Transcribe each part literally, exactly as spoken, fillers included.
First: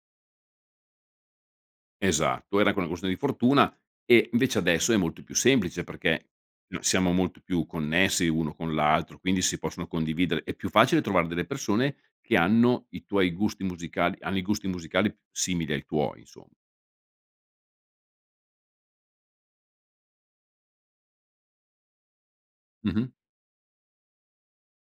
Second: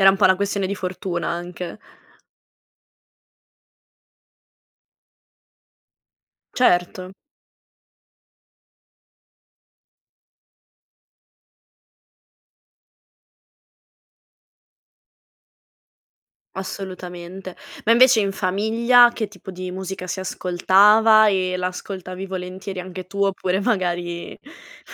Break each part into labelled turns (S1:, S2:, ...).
S1: Era un po' una questione di fortuna anche.
S2: Esatto, era anche una questione di fortuna, e invece adesso è molto più semplice perché no siamo
S1: Certo.
S2: molto più connessi uno con l'altro, quindi si possono condividere è più facile trovare delle persone che hanno i tuoi gusti musicali, hanno i gusti musicali simili ai tuoi, insomma.
S1: Assolutamente. Ma invece in famiglia che tipo di musica si ascoltava? E la ascoltavi volentieri anche
S2: Mh-mh.
S1: tu oppure magari,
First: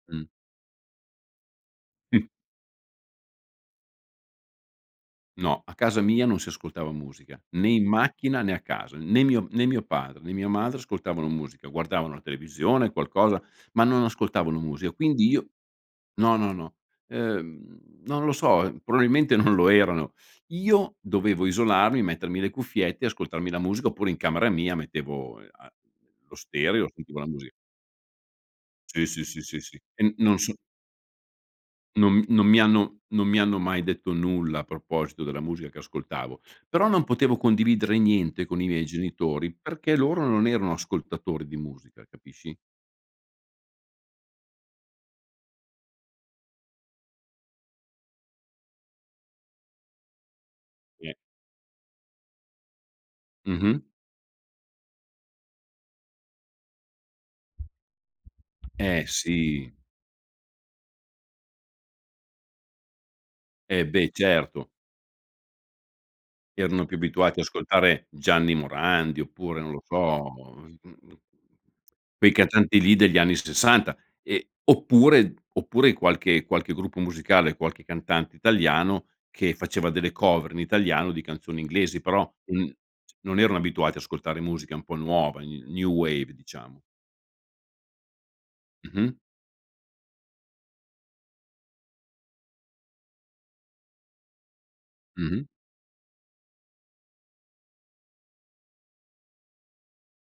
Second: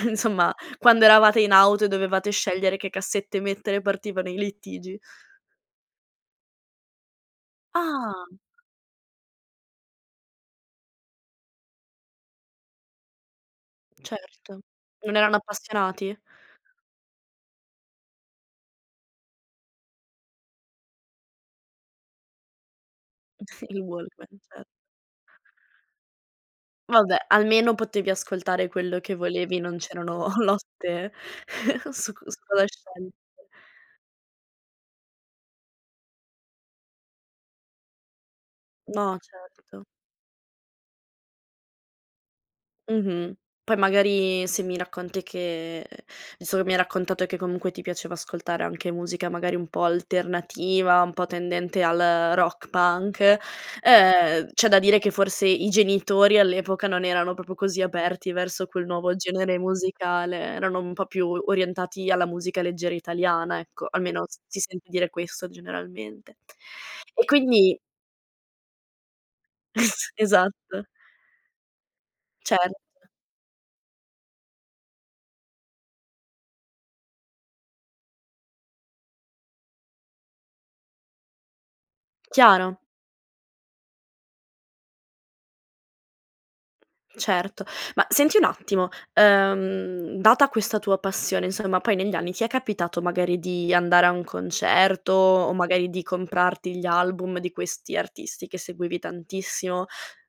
S2: Mh.
S1: insomma, quando eravate in auto e
S2: Mh.
S1: dovevate scegliere che cassette mettere partivano i litigi?
S2: No, a casa mia non si ascoltava musica, né in
S1: Ah!
S2: macchina né a casa, n né mio né mio padre, né mia madre ascoltavano musica, guardavano la televisione qualcosa, ma non ascoltavano
S1: Certo.
S2: musia.
S1: Non
S2: Quindi
S1: erano
S2: io
S1: appassionati?
S2: no, no, no, no, ehm non lo so, ehm, probabilmente non lo erano. Io dovevo isolarmi, mettermi le cuffiette, e ascoltarmi la
S1: Il
S2: musica, oppure in
S1: Walkman,
S2: camera
S1: certo.
S2: mia mettevo e a lo stereo e
S1: Va
S2: sentivo
S1: beh,
S2: la musi
S1: almeno potevi ascoltare quello
S2: Sì,
S1: che
S2: sì, sì,
S1: volevi,
S2: sì,
S1: non
S2: sì. E
S1: c'erano
S2: non so
S1: lotte
S2: non
S1: su
S2: mi
S1: qu su
S2: non mi
S1: cosa
S2: hanno
S1: scegliere
S2: non mi hanno mai detto nulla a proposito della musica che ascoltavo, però non potevo condividere niente con i miei
S1: No,
S2: genitori
S1: certo.
S2: perché loro non erano ascoltatori di musica, capisci?
S1: Mh-mh, poi magari se mi racconti che insomma mi hai raccontato che comunque ti piaceva ascoltare anche musica magari un po' alternativa,
S2: Sì.
S1: un po' tendente al rock punk,
S2: Mh-mh.
S1: uhm, c'è da dire che forse i genitori all'epoca non erano popio così aperti verso quel
S2: Eh
S1: nuovo genere
S2: sì.
S1: musicale, erano un po' più orientati alla musica leggera italiana,
S2: Eh
S1: ecco,
S2: beh,
S1: almeno s si
S2: certo.
S1: sente dire questo generalmente.
S2: Erano più
S1: E
S2: abituati a
S1: quindi
S2: ascoltare Gianni Morandi, oppure non lo so, mhmm,
S1: Esatto.
S2: quei
S1: Certo.
S2: cantanti lì degli anni sessanta e oppure oppure qualche qualche gruppo musicale, qualche cantante italiano che faceva delle cover in italiano di canzoni inglesi, però n c
S1: Chiaro.
S2: non erano abituati a ascoltare musica un po' nuova, new new wave diciamo.
S1: Certo. Ma senti un attimo,
S2: Mh-mh.
S1: uhm, data questa tua passione, insomma, poi negli anni ti è capitato magari di andare a un concerto,
S2: Mh-mh.
S1: o magari di comprarti gli album di questi artisti che seguivi tantissimo?